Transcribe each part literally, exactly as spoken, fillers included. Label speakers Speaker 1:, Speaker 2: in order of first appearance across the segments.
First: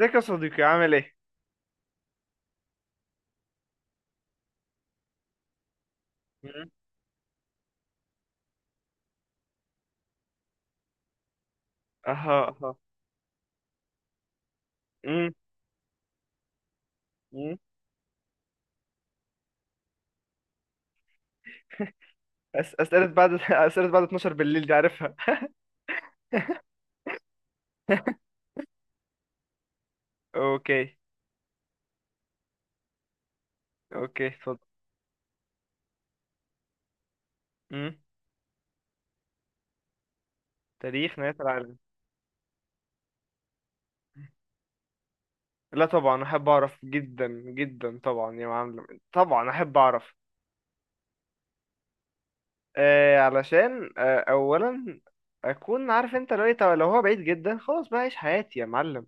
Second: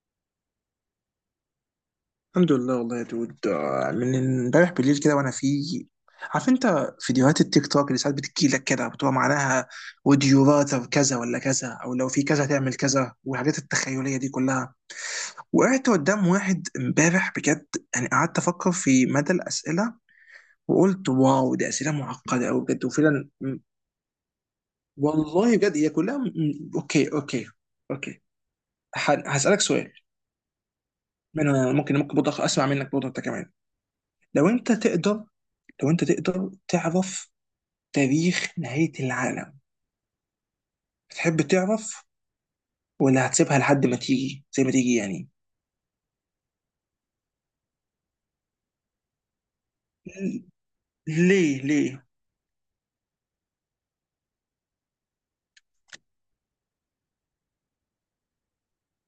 Speaker 1: ازيك يا صديقي؟ عامل ايه؟
Speaker 2: الحمد لله والله يا دود آه، من امبارح بالليل كده وانا في. عارف
Speaker 1: مم.
Speaker 2: انت فيديوهات التيك توك اللي ساعات بتجي لك كده بتبقى معناها would you rather كذا ولا كذا او لو في كذا
Speaker 1: اها اها.
Speaker 2: تعمل كذا والحاجات التخيليه دي كلها.
Speaker 1: مم.
Speaker 2: وقعدت قدام واحد امبارح
Speaker 1: مم.
Speaker 2: بجد، يعني قعدت افكر في مدى الاسئله، وقلت واو، دي اسئله معقده قوي
Speaker 1: أس
Speaker 2: بجد.
Speaker 1: أسئلة
Speaker 2: وفعلا
Speaker 1: بعد
Speaker 2: م-
Speaker 1: أسئلة بعد اتناشر بالليل، دي عارفها.
Speaker 2: والله بجد هي كلها م- م- اوكي اوكي اوكي، ه- هسالك سؤال.
Speaker 1: اوكي
Speaker 2: من ممكن، ممكن برضه اسمع منك برضه انت كمان.
Speaker 1: اوكي،
Speaker 2: لو
Speaker 1: اتفضل.
Speaker 2: انت تقدر، لو انت تقدر تعرف
Speaker 1: مم.
Speaker 2: تاريخ نهاية العالم،
Speaker 1: تاريخ نهاية
Speaker 2: تحب
Speaker 1: العالم.
Speaker 2: تعرف؟ ولا هتسيبها لحد ما تيجي زي ما تيجي يعني؟
Speaker 1: لا طبعا، احب اعرف جدا جدا، طبعا يا معلم، طبعا احب اعرف.
Speaker 2: ليه ليه؟
Speaker 1: آه علشان آه اولا اكون عارف انت لو إيه، لو هو بعيد جدا خلاص بقى عيش حياتي يا معلم.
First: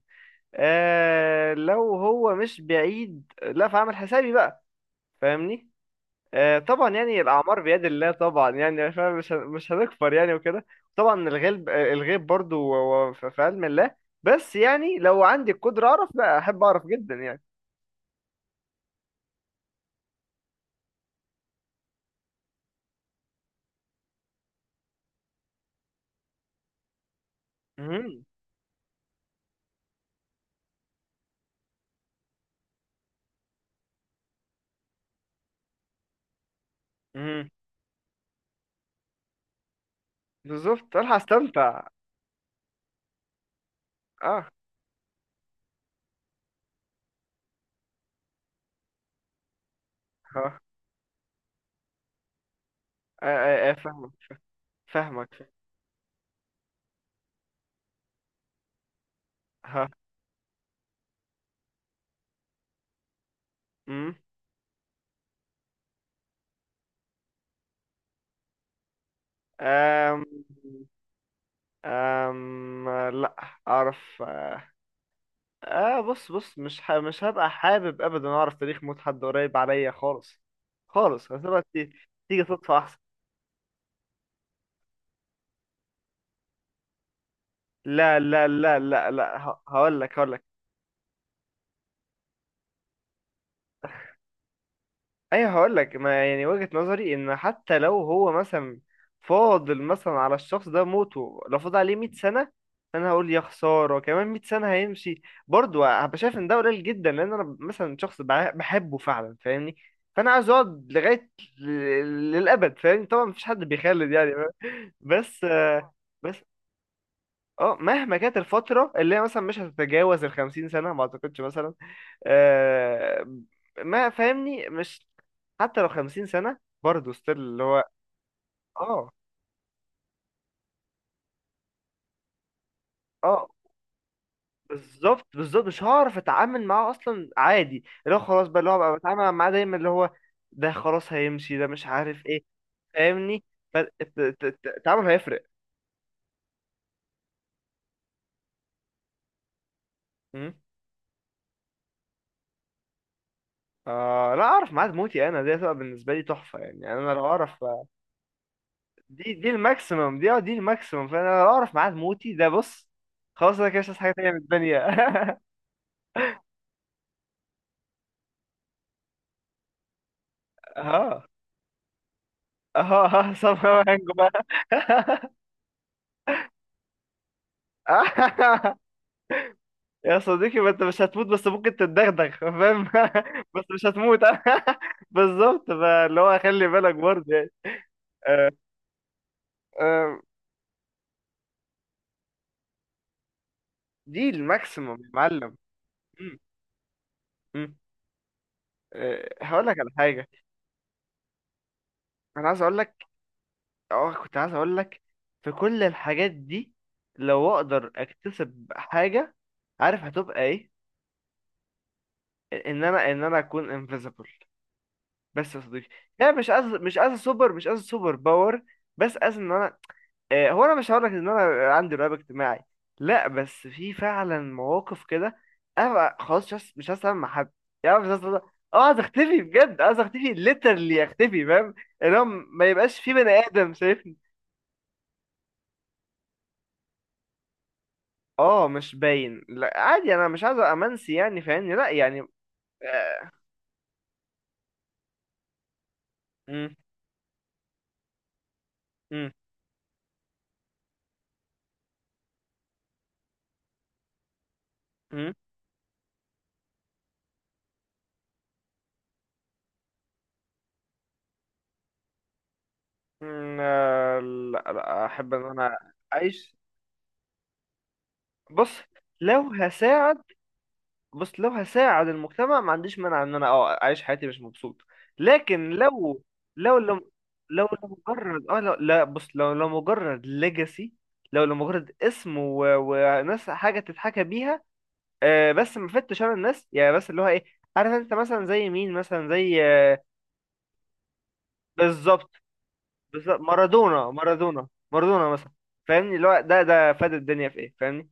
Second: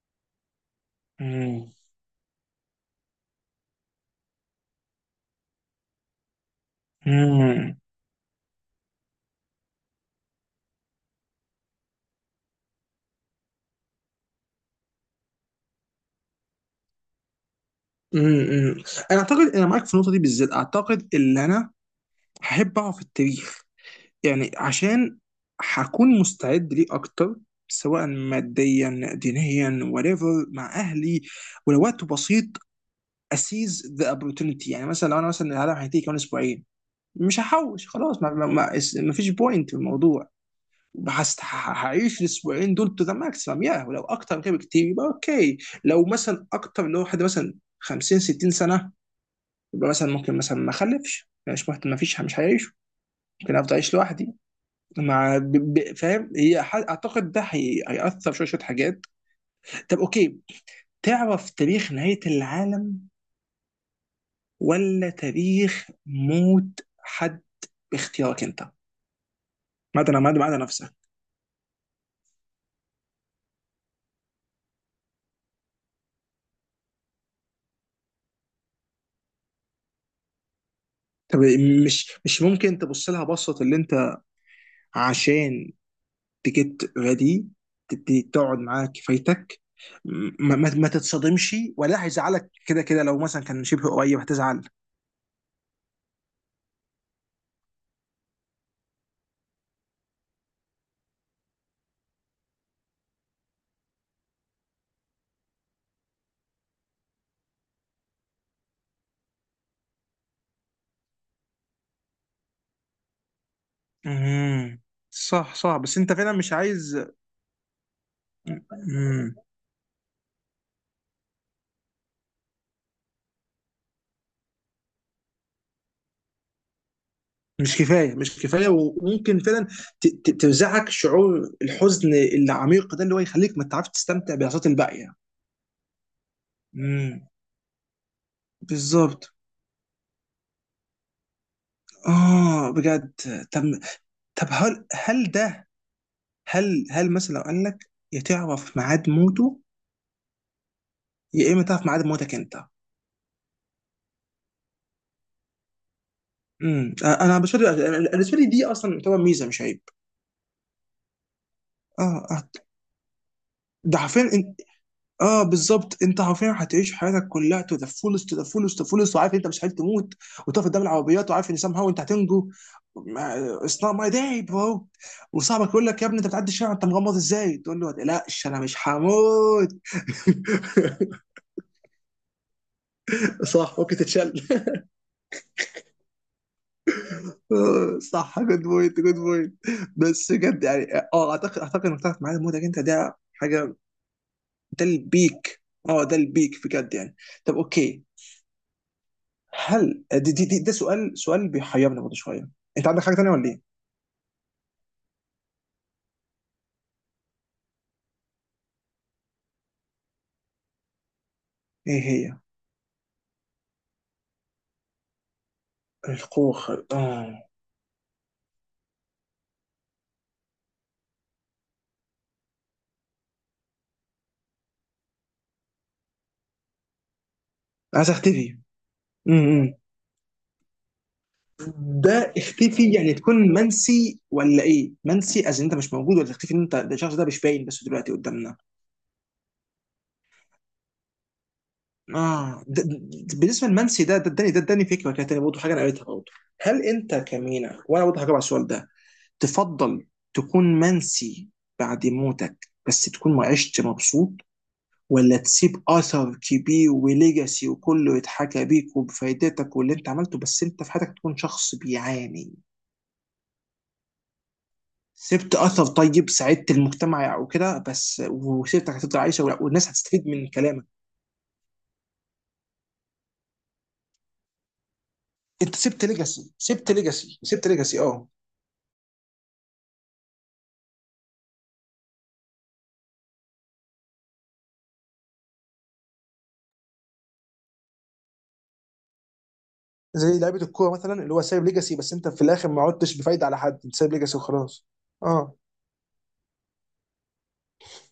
Speaker 1: آه
Speaker 2: مم.
Speaker 1: لو هو مش بعيد، لا فاعمل حسابي بقى. فاهمني. آه، طبعا يعني الاعمار
Speaker 2: مم.
Speaker 1: بيد الله، طبعا يعني فاهم، مش هن- مش هنكفر يعني وكده. طبعا الغيب، آه، الغيب برضو هو- هو في في علم الله. بس يعني لو عندي القدره اعرف، لا احب اعرف جدا يعني.
Speaker 2: مم. انا اعتقد انا معاك في النقطة دي بالذات. اعتقد ان انا هحب اعرف التاريخ، يعني عشان هكون مستعد ليه اكتر، سواء
Speaker 1: امم
Speaker 2: ماديا دينيا whatever، مع اهلي. ولو وقت بسيط اسيز ذا opportunity. يعني مثلا لو انا مثلا العالم هينتهي كمان اسبوعين، مش
Speaker 1: امم.
Speaker 2: هحوش خلاص، ما, ما, ما, ما فيش بوينت في الموضوع.
Speaker 1: بالظبط، الحق
Speaker 2: بحس ه-
Speaker 1: استمتع.
Speaker 2: هعيش الاسبوعين دول تو ذا ماكسيمم، يا ولو اكتر من
Speaker 1: اه.
Speaker 2: كده بكتير يبقى اوكي. لو مثلا اكتر، اللي هو حد مثلا خمسين ستين سنه، يبقى مثلا ممكن مثلا
Speaker 1: ها.
Speaker 2: ما اخلفش، مش مهتم، ما فيش، مش هيعيش.
Speaker 1: آه،
Speaker 2: ممكن
Speaker 1: آه، آه،
Speaker 2: افضل اعيش
Speaker 1: فاهمك.
Speaker 2: لوحدي مع
Speaker 1: فاهمك.
Speaker 2: ب- ب- فاهم؟ هي ح- اعتقد ده هي- هيأثر شويه شويه حاجات.
Speaker 1: ها.
Speaker 2: طب اوكي، تعرف تاريخ نهايه العالم
Speaker 1: امم.
Speaker 2: ولا تاريخ موت حد؟ باختيارك انت. ما عدا
Speaker 1: أم...
Speaker 2: ما عدا ما عدا نفسك.
Speaker 1: أم... لا. اعرف. اه بص بص، مش ح... مش هبقى حابب ابدا اعرف تاريخ موت حد قريب عليا خالص. خالص،
Speaker 2: طب
Speaker 1: هتبقى ت-
Speaker 2: مش مش
Speaker 1: تيجي صدفة
Speaker 2: ممكن
Speaker 1: احسن.
Speaker 2: تبص لها بصة اللي انت، عشان تجيت ريدي،
Speaker 1: لا لا
Speaker 2: تقعد
Speaker 1: لا
Speaker 2: معاه
Speaker 1: لا لا،
Speaker 2: كفايتك؟
Speaker 1: ه... هقول لك هقول لك
Speaker 2: ما, ما, ما تتصدمش. ولا هيزعلك كده كده لو مثلا كان شبه قريب هتزعل.
Speaker 1: ايوه هقول لك، ما يعني وجهة نظري ان حتى لو هو مثلا فاضل مثلا على الشخص ده موته، لو فاضل عليه 100 سنة، انا هقول يا خسارة، كمان 100 سنة هيمشي. برضه هبقى شايف ان ده قليل جدا، لان انا مثلا شخص بع- بحبه فعلا فاهمني. فانا عايز اقعد لغاية ل- للابد، فاهمني. طبعا مفيش حد بيخلد يعني.
Speaker 2: امم.
Speaker 1: بس.
Speaker 2: صح صح، بس انت فعلا
Speaker 1: بس
Speaker 2: مش عايز.
Speaker 1: اه، مهما كانت الفترة اللي هي
Speaker 2: مم.
Speaker 1: مثلا مش هتتجاوز الخمسين سنة، ما اعتقدش مثلا. آه. ما فاهمني مش، حتى لو خمسين سنة، برضه ستيل اللي
Speaker 2: مش
Speaker 1: هو.
Speaker 2: كفايه مش كفايه.
Speaker 1: اه.
Speaker 2: وممكن فعلا ت- ت- ترزعك شعور الحزن العميق ده اللي هو
Speaker 1: اه
Speaker 2: يخليك ما تعرفش تستمتع بلحظات الباقيه.
Speaker 1: بالظبط بالظبط، مش هعرف اتعامل معاه
Speaker 2: امم،
Speaker 1: اصلا، عادي اللي هو خلاص بقى اللي هو بقى بتعامل
Speaker 2: بالظبط.
Speaker 1: معاه دايما اللي هو، ده خلاص هيمشي ده مش عارف ايه.
Speaker 2: اه بجد.
Speaker 1: فاهمني.
Speaker 2: طب، طب هل
Speaker 1: فالتعامل
Speaker 2: هل
Speaker 1: هيفرق.
Speaker 2: ده هل هل مثلا لو قال لك، يا تعرف ميعاد موته،
Speaker 1: مم.
Speaker 2: يا اما تعرف ميعاد موتك انت؟
Speaker 1: آه لا، اعرف ميعاد موتي انا، دي هتبقى بالنسبة لي تحفة يعني.
Speaker 2: امم.
Speaker 1: انا لو
Speaker 2: انا بالنسبه
Speaker 1: اعرف،
Speaker 2: لي أنا بالنسبه لي دي اصلا تعتبر
Speaker 1: دي
Speaker 2: ميزه،
Speaker 1: دي
Speaker 2: مش عيب.
Speaker 1: الماكسيمم، دي اه دي الماكسيمم. فانا لو اعرف ميعاد
Speaker 2: اه
Speaker 1: موتي ده
Speaker 2: آه.
Speaker 1: بص، خلاص انا كده مش عايز
Speaker 2: ده
Speaker 1: حاجه
Speaker 2: حرفيا
Speaker 1: تانيه من
Speaker 2: انت،
Speaker 1: الدنيا.
Speaker 2: اه بالظبط، انت حرفيا هتعيش حياتك كلها تو ذا فولست تو ذا فولست تو ذا فولست وعارف انت مش هتموت. وتقف قدام
Speaker 1: اه
Speaker 2: العربيات وعارف ان سام هاو انت هتنجو.
Speaker 1: اه اه،
Speaker 2: اتس
Speaker 1: somehow
Speaker 2: نوت ماي
Speaker 1: هنجو
Speaker 2: داي
Speaker 1: بقى.
Speaker 2: برو. وصاحبك يقول لك يا ابني انت بتعدي الشارع انت مغمض ازاي؟ تقول له ما تقلقش انا مش هموت.
Speaker 1: يا صديقي، ما انت مش هتموت، بس ممكن تتدغدغ فاهم. بس
Speaker 2: صح،
Speaker 1: مش
Speaker 2: ممكن
Speaker 1: هتموت.
Speaker 2: تتشل.
Speaker 1: بالظبط، فاللي هو خلي بالك برضه يعني.
Speaker 2: آه، صح،
Speaker 1: آه،
Speaker 2: جود بوينت جود بويت.
Speaker 1: آه،
Speaker 2: بس بجد يعني، اه اعتقد اعتقد انك تعرف معايا، مودك انت ده حاجه،
Speaker 1: دي
Speaker 2: ده
Speaker 1: الماكسيمم يا معلم.
Speaker 2: البيك. اه ده
Speaker 1: م-
Speaker 2: البيك بجد يعني. طب
Speaker 1: م.
Speaker 2: اوكي،
Speaker 1: آه، هقول لك على
Speaker 2: هل آه،
Speaker 1: حاجه.
Speaker 2: دي دي, دي ده سؤال سؤال بيحيرني برضه
Speaker 1: انا
Speaker 2: شويه.
Speaker 1: عايز اقول
Speaker 2: انت عندك
Speaker 1: لك،
Speaker 2: حاجه تانيه ولا ايه؟
Speaker 1: اه كنت عايز اقول لك، في كل الحاجات دي، لو اقدر اكتسب حاجة، عارف هتبقى ايه؟
Speaker 2: ايه هي؟
Speaker 1: ان انا ان انا اكون انفيزبل. بس يا صديقي، يعني مش
Speaker 2: القوه
Speaker 1: عايز
Speaker 2: الخارقة.
Speaker 1: مش عايز
Speaker 2: اه،
Speaker 1: سوبر مش عايز سوبر باور، بس عايز ان انا، آه هو انا مش هقول لك ان انا عندي رهاب اجتماعي، لا بس في فعلا مواقف كده انا بقى خلاص مش عايز مش عايز اتعامل مع حد. يعني مش
Speaker 2: عايز
Speaker 1: عايز أتعامل-
Speaker 2: اختفي.
Speaker 1: اه عايز اختفي
Speaker 2: امم.
Speaker 1: بجد، عايز اختفي ليترلي اختفي فاهم، اللي هو
Speaker 2: ده
Speaker 1: ما
Speaker 2: اختفي
Speaker 1: يبقاش في
Speaker 2: يعني
Speaker 1: بني
Speaker 2: تكون
Speaker 1: ادم شايفني.
Speaker 2: منسي ولا ايه؟ منسي از انت مش موجود، ولا تختفي ان انت ده الشخص ده مش باين بس دلوقتي قدامنا؟
Speaker 1: اه مش باين، لا عادي انا مش عايز امنسي يعني فاهمني، لا يعني.
Speaker 2: اه ده
Speaker 1: آه،
Speaker 2: ده- بالنسبه لمنسي، ده ده اداني، ده اداني فكره كانت برضه حاجه انا قريتها برضه.
Speaker 1: مم،
Speaker 2: هل انت كمينا، وانا برضه هجاوب على السؤال ده؟
Speaker 1: مم،
Speaker 2: تفضل تكون منسي بعد موتك، بس تكون ما عشت مبسوط،
Speaker 1: مم،
Speaker 2: ولا تسيب اثر كبير وليجاسي وكله يتحكى بيك وبفايدتك واللي انت عملته، بس انت في حياتك تكون شخص بيعاني؟
Speaker 1: مم، آه، لا لا احب ان
Speaker 2: سبت
Speaker 1: انا
Speaker 2: اثر طيب،
Speaker 1: اعيش.
Speaker 2: ساعدت المجتمع وكده، بس
Speaker 1: بص،
Speaker 2: وسيرتك هتفضل
Speaker 1: لو
Speaker 2: عايشه والناس
Speaker 1: هساعد،
Speaker 2: هتستفيد من كلامك.
Speaker 1: بص لو هساعد المجتمع ما عنديش مانع ان انا اه اعيش حياتي مش مبسوط. لكن
Speaker 2: انت سبت
Speaker 1: لو،
Speaker 2: ليجاسي
Speaker 1: لو
Speaker 2: سبت
Speaker 1: لو
Speaker 2: ليجاسي سبت
Speaker 1: لو
Speaker 2: ليجاسي، اه.
Speaker 1: لمجرد اه لو لا بص لو لو مجرد ليجاسي، لو لمجرد اسم و... وناس حاجه تتحكى بيها، آه بس ما فدتش انا الناس يعني، بس اللي هو ايه، عارف انت مثلا زي مين؟ مثلا زي،
Speaker 2: زي لعيبه الكوره مثلا اللي هو سايب ليجاسي، بس انت
Speaker 1: بالظبط
Speaker 2: في الاخر ما عدتش
Speaker 1: بالظبط،
Speaker 2: بفايده على حد. انت
Speaker 1: مارادونا
Speaker 2: سايب ليجاسي
Speaker 1: مارادونا
Speaker 2: وخلاص.
Speaker 1: مارادونا مثلا.
Speaker 2: اه
Speaker 1: فاهمني اللي هو ده ده فاد الدنيا في ايه فاهمني؟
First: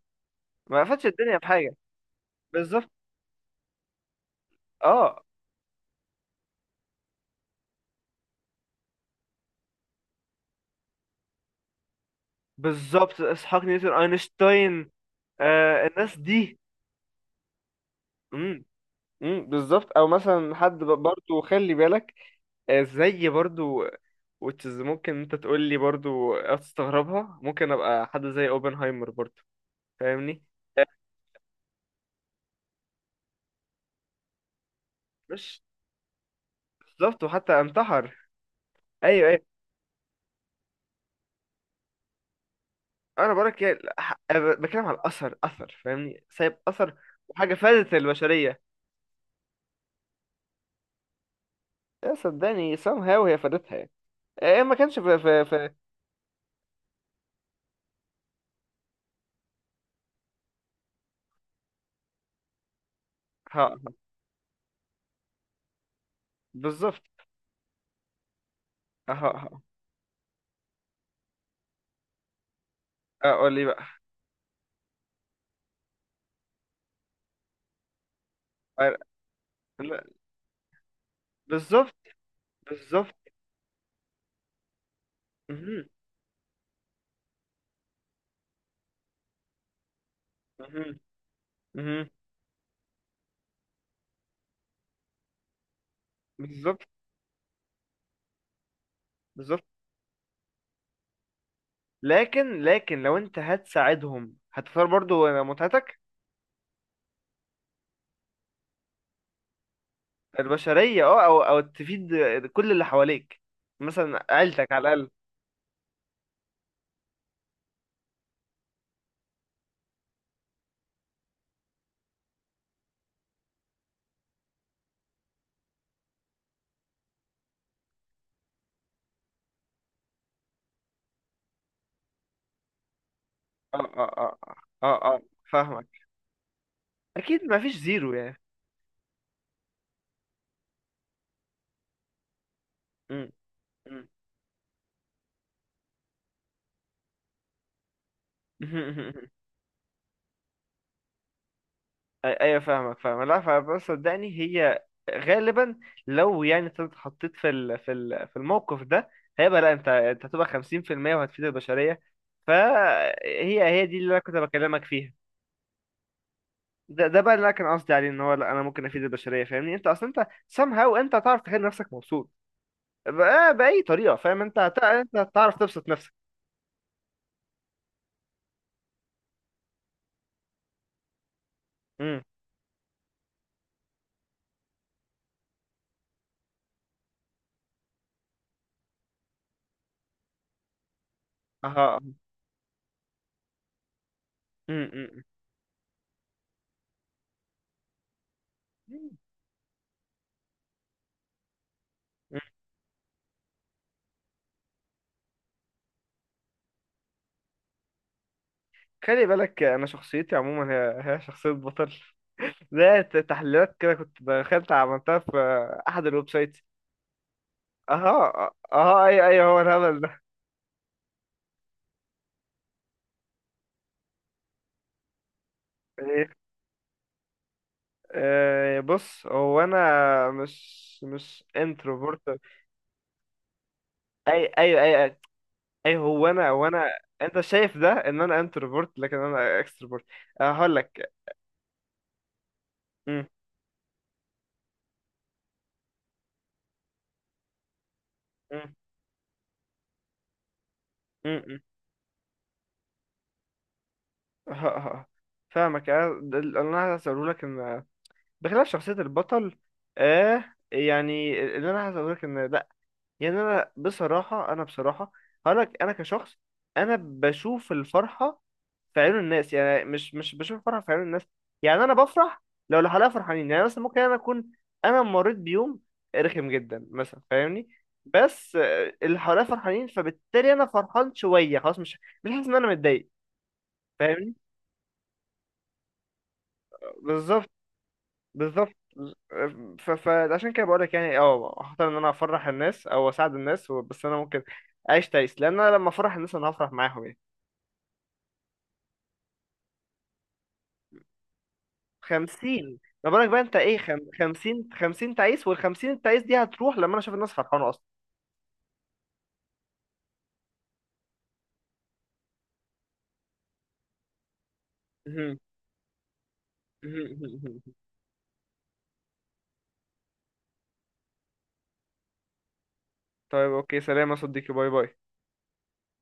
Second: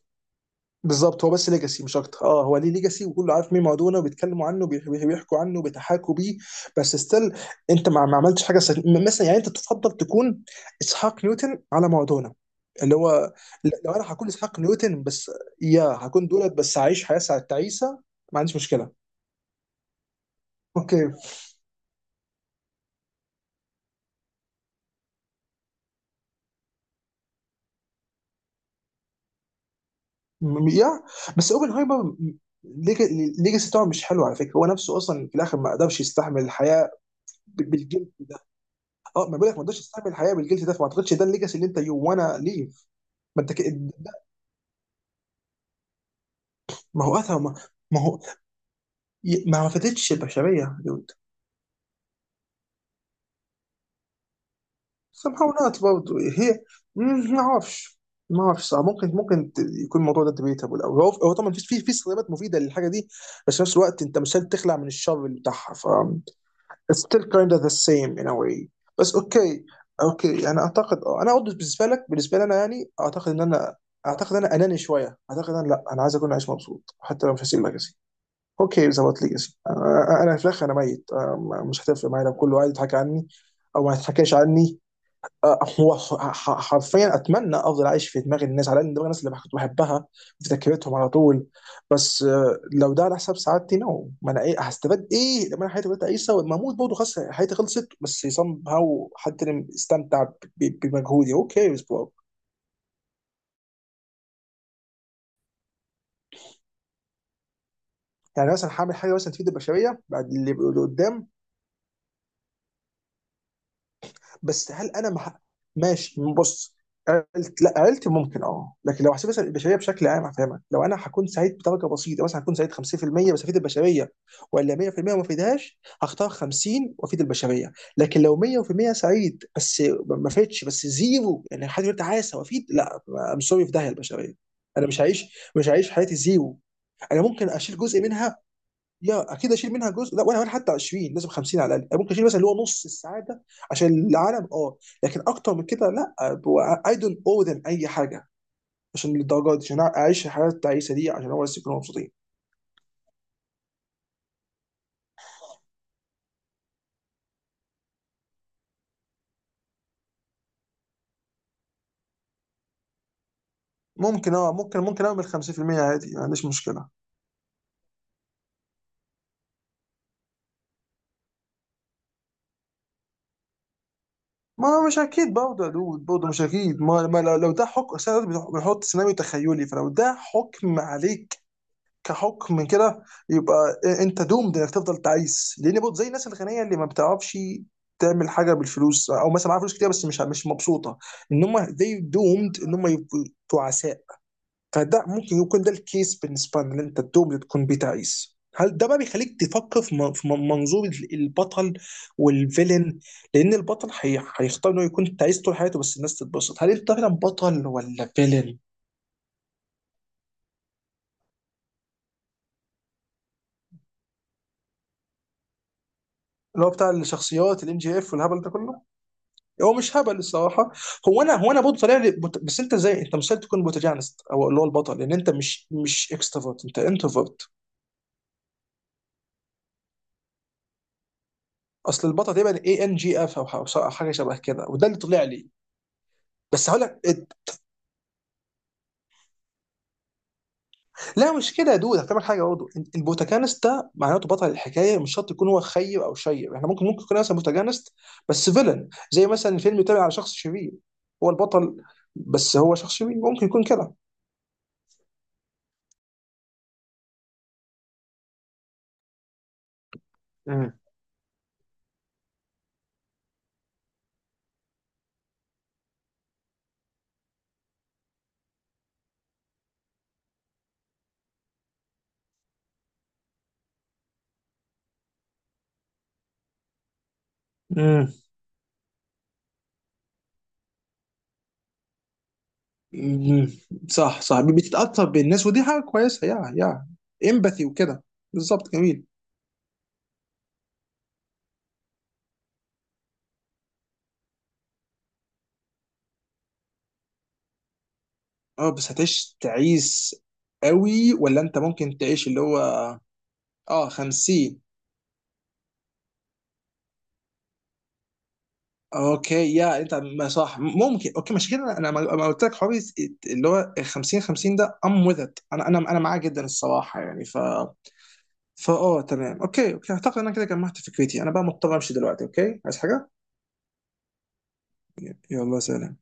Speaker 1: ما فادش
Speaker 2: بالظبط، هو
Speaker 1: الدنيا في
Speaker 2: بس
Speaker 1: حاجه.
Speaker 2: ليجاسي مش اكتر. اه هو ليه
Speaker 1: بالظبط.
Speaker 2: ليجاسي وكله عارف مين مارادونا وبيتكلموا عنه بيح- بيح-
Speaker 1: اه.
Speaker 2: بيحكوا عنه، بيتحاكوا بيه. بس ستيل انت ما ما عملتش حاجه سك... م- مثلا. يعني انت تفضل تكون اسحاق نيوتن على مارادونا؟ اللي
Speaker 1: بالظبط،
Speaker 2: هو
Speaker 1: اسحاق
Speaker 2: ل-
Speaker 1: نيوتن،
Speaker 2: لو انا هكون اسحاق
Speaker 1: اينشتاين.
Speaker 2: نيوتن بس، يا
Speaker 1: آه الناس
Speaker 2: هكون دولت
Speaker 1: دي.
Speaker 2: بس هعيش حياه ساعه تعيسه، ما عنديش
Speaker 1: امم.
Speaker 2: مشكله.
Speaker 1: امم بالظبط، او مثلا حد ب-
Speaker 2: اوكي
Speaker 1: برضو خلي بالك. آه زي برضو، وتشز ممكن انت تقول لي برضو هتستغربها، ممكن ابقى حد زي اوبنهايمر برضو. فاهمني.
Speaker 2: م-
Speaker 1: آه،
Speaker 2: يا، بس اوبنهايمر الليجاسي بتاعه مش حلو على فكره. هو نفسه اصلا في الاخر
Speaker 1: مش،
Speaker 2: ما قدرش يستحمل الحياه
Speaker 1: بالظبط وحتى
Speaker 2: ب- بالجلد
Speaker 1: انتحر.
Speaker 2: ده.
Speaker 1: ايوه
Speaker 2: اه ما
Speaker 1: ايوه.
Speaker 2: بقول لك، ما قدرش يستحمل الحياه بالجلد ده، فما اعتقدش ده الليجاسي اللي انت يو وانا ليف.
Speaker 1: انا
Speaker 2: ما انت
Speaker 1: بقولك
Speaker 2: ك...
Speaker 1: يعني،
Speaker 2: ده-
Speaker 1: ح- أنا بتكلم على الاثر، اثر فاهمني، سايب اثر
Speaker 2: ما هو اثر،
Speaker 1: وحاجه
Speaker 2: ما,
Speaker 1: فادت
Speaker 2: ما هو
Speaker 1: البشريه.
Speaker 2: ي- ما فاتتش البشريه يا دود.
Speaker 1: يا صدقني somehow هي فادتها يعني. إيه إيه، ما كانش في في
Speaker 2: somehow
Speaker 1: في
Speaker 2: not برضه هي. مم، ما اعرفش. ما اعرفش، صح، ممكن ممكن ت- يكون الموضوع ده debatable. او هو هو طبعا في في في سلبيات مفيده للحاجه دي، بس في
Speaker 1: ها.
Speaker 2: نفس الوقت انت مش قادر تخلع من الشر اللي بتاعها. It's
Speaker 1: بالظبط.
Speaker 2: still kind of the same in a way.
Speaker 1: ها
Speaker 2: بس
Speaker 1: ها.
Speaker 2: اوكي، اوكي يعني اعتقد، اه انا برضه بالنسبه لك، بالنسبه لي انا يعني اعتقد ان
Speaker 1: اقول لي
Speaker 2: انا،
Speaker 1: بقى.
Speaker 2: اعتقد ان انا اناني شويه. اعتقد ان لا، انا عايز اكون عايش مبسوط حتى لو مش هسيب ليجاسي. اوكي
Speaker 1: أه،
Speaker 2: ظبط ليجاسي،
Speaker 1: لا،
Speaker 2: انا أنا في الاخر انا ميت، أنا مش
Speaker 1: بالظبط.
Speaker 2: هتفرق معايا لو كله قاعد يضحك
Speaker 1: بالظبط.
Speaker 2: عني او ما يضحكش عني. آه،
Speaker 1: مهم،
Speaker 2: هو ح- ح- حرفيا اتمنى افضل عايش في دماغ الناس، على الاقل دماغ الناس اللي كنت بحبها، في
Speaker 1: مهم،
Speaker 2: ذاكرتهم على طول.
Speaker 1: مهم،
Speaker 2: بس آه، لو ده على حساب سعادتي، نو. ما انا ايه هستفاد ايه لما انا حياتي بدات اعيشها، ولما اموت
Speaker 1: بالظبط.
Speaker 2: برضه خلاص حياتي خلصت، بس سام هاو حد
Speaker 1: بالظبط.
Speaker 2: اللي استمتع ب- ب- بمجهودي؟ اوكي بس
Speaker 1: لكن لكن لو انت هتساعدهم، هتختار برضو متعتك.
Speaker 2: يعني مثلا هعمل حاجه مثلا تفيد البشريه بعد اللي اللي
Speaker 1: البشريه اه
Speaker 2: قدام.
Speaker 1: او او تفيد كل اللي حواليك، مثلا عيلتك
Speaker 2: بس هل
Speaker 1: على الاقل.
Speaker 2: انا مح... ماشي، بص، عيلت لا عيلتي ممكن اه، لكن لو هسيب البشريه بشكل عام هفهمك. لو انا هكون سعيد بدرجه بسيطه مثلا، هكون سعيد خمسين في المية بس افيد البشريه، ولا مية في المية وما افيدهاش، هختار خمسين وافيد البشريه. لكن لو مية في المية سعيد بس ما افيدش، بس زيرو يعني حد يقول تعاسه وافيد، لا. ام سوري، في داهيه
Speaker 1: اه اه
Speaker 2: البشريه.
Speaker 1: اه اه.
Speaker 2: انا مش
Speaker 1: اه آه،
Speaker 2: هعيش، مش هعيش
Speaker 1: فاهمك.
Speaker 2: حياتي زيرو. انا
Speaker 1: اكيد
Speaker 2: ممكن
Speaker 1: ما فيش
Speaker 2: اشيل جزء
Speaker 1: زيرو يعني.
Speaker 2: منها، يا اكيد اشيل منها جزء، لا ولا ولا حتى عشرين، لازم خمسين على الاقل، ممكن اشيل مثلا اللي هو نص
Speaker 1: مم.
Speaker 2: السعاده عشان
Speaker 1: مم.
Speaker 2: العالم اه. لكن اكتر من كده لا، اي دونت او ذم اي حاجه. عشان الدرجات دي عشان اعيش الحياه التعيسه دي عشان هو بس يكونوا مبسوطين.
Speaker 1: أي- ايوه فاهمك، فاهم. لا فبس صدقني هي غالبا، لو يعني انت اتحطيت في ال... في ال... في الموقف ده، هيبقى لا، انت انت هتبقى خمسين في المية وهتفيد البشريه، فهي هي دي اللي انا
Speaker 2: ممكن
Speaker 1: كنت
Speaker 2: اه ممكن،
Speaker 1: بكلمك
Speaker 2: ممكن
Speaker 1: فيها.
Speaker 2: اعمل خمسين في المية عادي، ما عنديش مشكله.
Speaker 1: ده ده بقى اللي انا كان قصدي عليه، ان هو لا انا ممكن افيد البشريه فاهمني، انت اصلا انت somehow انت هتعرف تخلي نفسك مبسوط بأ- باي طريقه فاهم، انت هت...
Speaker 2: ما مش
Speaker 1: انت
Speaker 2: اكيد
Speaker 1: هتعرف
Speaker 2: برضه يا
Speaker 1: تبسط
Speaker 2: دود،
Speaker 1: نفسك.
Speaker 2: برضه مش اكيد. ما, ما لو لو ده حكم، أصل أنا بنحط سيناريو تخيلي، فلو ده حكم عليك
Speaker 1: امم.
Speaker 2: كحكم كده، يبقى انت دومد انك تفضل تعيس. لان برضه زي الناس الغنيه اللي ما بتعرفش تعمل حاجه بالفلوس او مثلا معاها فلوس كتير بس مش مش مبسوطه، ان هم
Speaker 1: اها.
Speaker 2: زي دومد ان هم يبقوا تعساء.
Speaker 1: امم،
Speaker 2: فده
Speaker 1: امم،
Speaker 2: ممكن يكون ده الكيس بالنسبه لنا، ان انت دومد تكون بتعيس. هل ده بقى
Speaker 1: امم.
Speaker 2: بيخليك تفكر في من- في من- منظور ال- البطل والفيلن؟ لان البطل هي- هيختار انه يكون تعيس طول حياته بس الناس تتبسط. هل انت فعلا بطل ولا فيلن؟
Speaker 1: خلي بالك، انا شخصيتي عموما هي هي شخصيه بطل. ده تحليلات كده كنت دخلت عملتها في احد الويب سايتس.
Speaker 2: اللي هو بتاع الشخصيات الام جي اف والهبل
Speaker 1: اها
Speaker 2: ده كله.
Speaker 1: اها، اي اي هو
Speaker 2: هو مش
Speaker 1: الهبل
Speaker 2: هبل
Speaker 1: ده.
Speaker 2: الصراحه. هو انا هو انا برضه طالع لي بت... بس انت زي، انت مستحيل تكون بروتاجانست او اللي هو البطل، لان انت مش مش
Speaker 1: ايه.
Speaker 2: اكستروفرت، انت انتروفرت.
Speaker 1: آه، بص هو انا مش مش
Speaker 2: اصل
Speaker 1: انتروفورت.
Speaker 2: البطل تقريبا اي ان جي اف او ح- أو حاجه شبه
Speaker 1: اي
Speaker 2: كده،
Speaker 1: اي
Speaker 2: وده اللي
Speaker 1: اي اي.
Speaker 2: طلع لي.
Speaker 1: أي هو انا هو
Speaker 2: بس هقول
Speaker 1: انا
Speaker 2: لك
Speaker 1: انت
Speaker 2: إت-
Speaker 1: شايف ده ان انا انتروفورت، لكن انا اكستروفورت. هقول لك.
Speaker 2: لا مش كده يا دود، هفهمك حاجه برضه.
Speaker 1: م-
Speaker 2: البروتاجانست ده معناته بطل الحكايه، مش شرط يكون هو خير او شير. احنا ممكن، ممكن يكون مثلا بروتاجانست بس
Speaker 1: م-
Speaker 2: فيلن، زي مثلا فيلم يتابع على شخص شرير، هو
Speaker 1: م- م.
Speaker 2: البطل بس هو شخص شرير، ممكن يكون كده.
Speaker 1: ه- ه- فاهمك، انا ده اللي انا هسأله لك، ان بخلاف شخصية البطل آه، يعني اللي أنا عايز أقولك إن لأ، يعني أنا بصراحة أنا بصراحة هقولك، أنا كشخص أنا بشوف الفرحة في عيون الناس، يعني مش مش بشوف الفرحة في عيون الناس، يعني أنا بفرح لو اللي حواليا فرحانين. يعني مثلا ممكن أنا أكون، أنا مريت بيوم رخم جدا مثلا فاهمني،
Speaker 2: مم.
Speaker 1: بس آه، اللي حواليا فرحانين فبالتالي أنا فرحان شوية، خلاص مش مش حاسس إن أنا متضايق.
Speaker 2: مم. صح
Speaker 1: فاهمني.
Speaker 2: صح، بتتأثر بالناس ودي حاجة كويسة، يا يا
Speaker 1: بالظبط.
Speaker 2: امباثي وكده. بالظبط
Speaker 1: بالظبط.
Speaker 2: جميل.
Speaker 1: ف- فعشان كده بقولك يعني، اه هختار ان انا افرح الناس او اساعد الناس و- بس انا ممكن اعيش تعيس، لان انا لما افرح الناس انا هفرح معاهم يعني.
Speaker 2: اه بس هتعيش تعيس قوي؟ ولا انت ممكن تعيش اللي هو
Speaker 1: خمسين، ما بالك بقى انت ايه!
Speaker 2: اه
Speaker 1: خم...
Speaker 2: خمسين.
Speaker 1: خمسين خمسين تعيس، والخمسين التعيس دي هتروح لما انا اشوف الناس فرحانة اصلا.
Speaker 2: اوكي، يا انت، ما صح، ممكن اوكي، مش كده، انا ما ما قلت لك حوار اللي هو خمسين خمسين ده ام وذ ات، انا انا انا معاه جدا الصراحة يعني. ف فا اه، تمام اوكي اوكي، اعتقد ان انا كده جمعت فكرتي. انا بقى مضطر امشي دلوقتي. اوكي عايز حاجة؟
Speaker 1: طيب اوكي، سلام يا صديقي، باي باي.
Speaker 2: يلا سلام.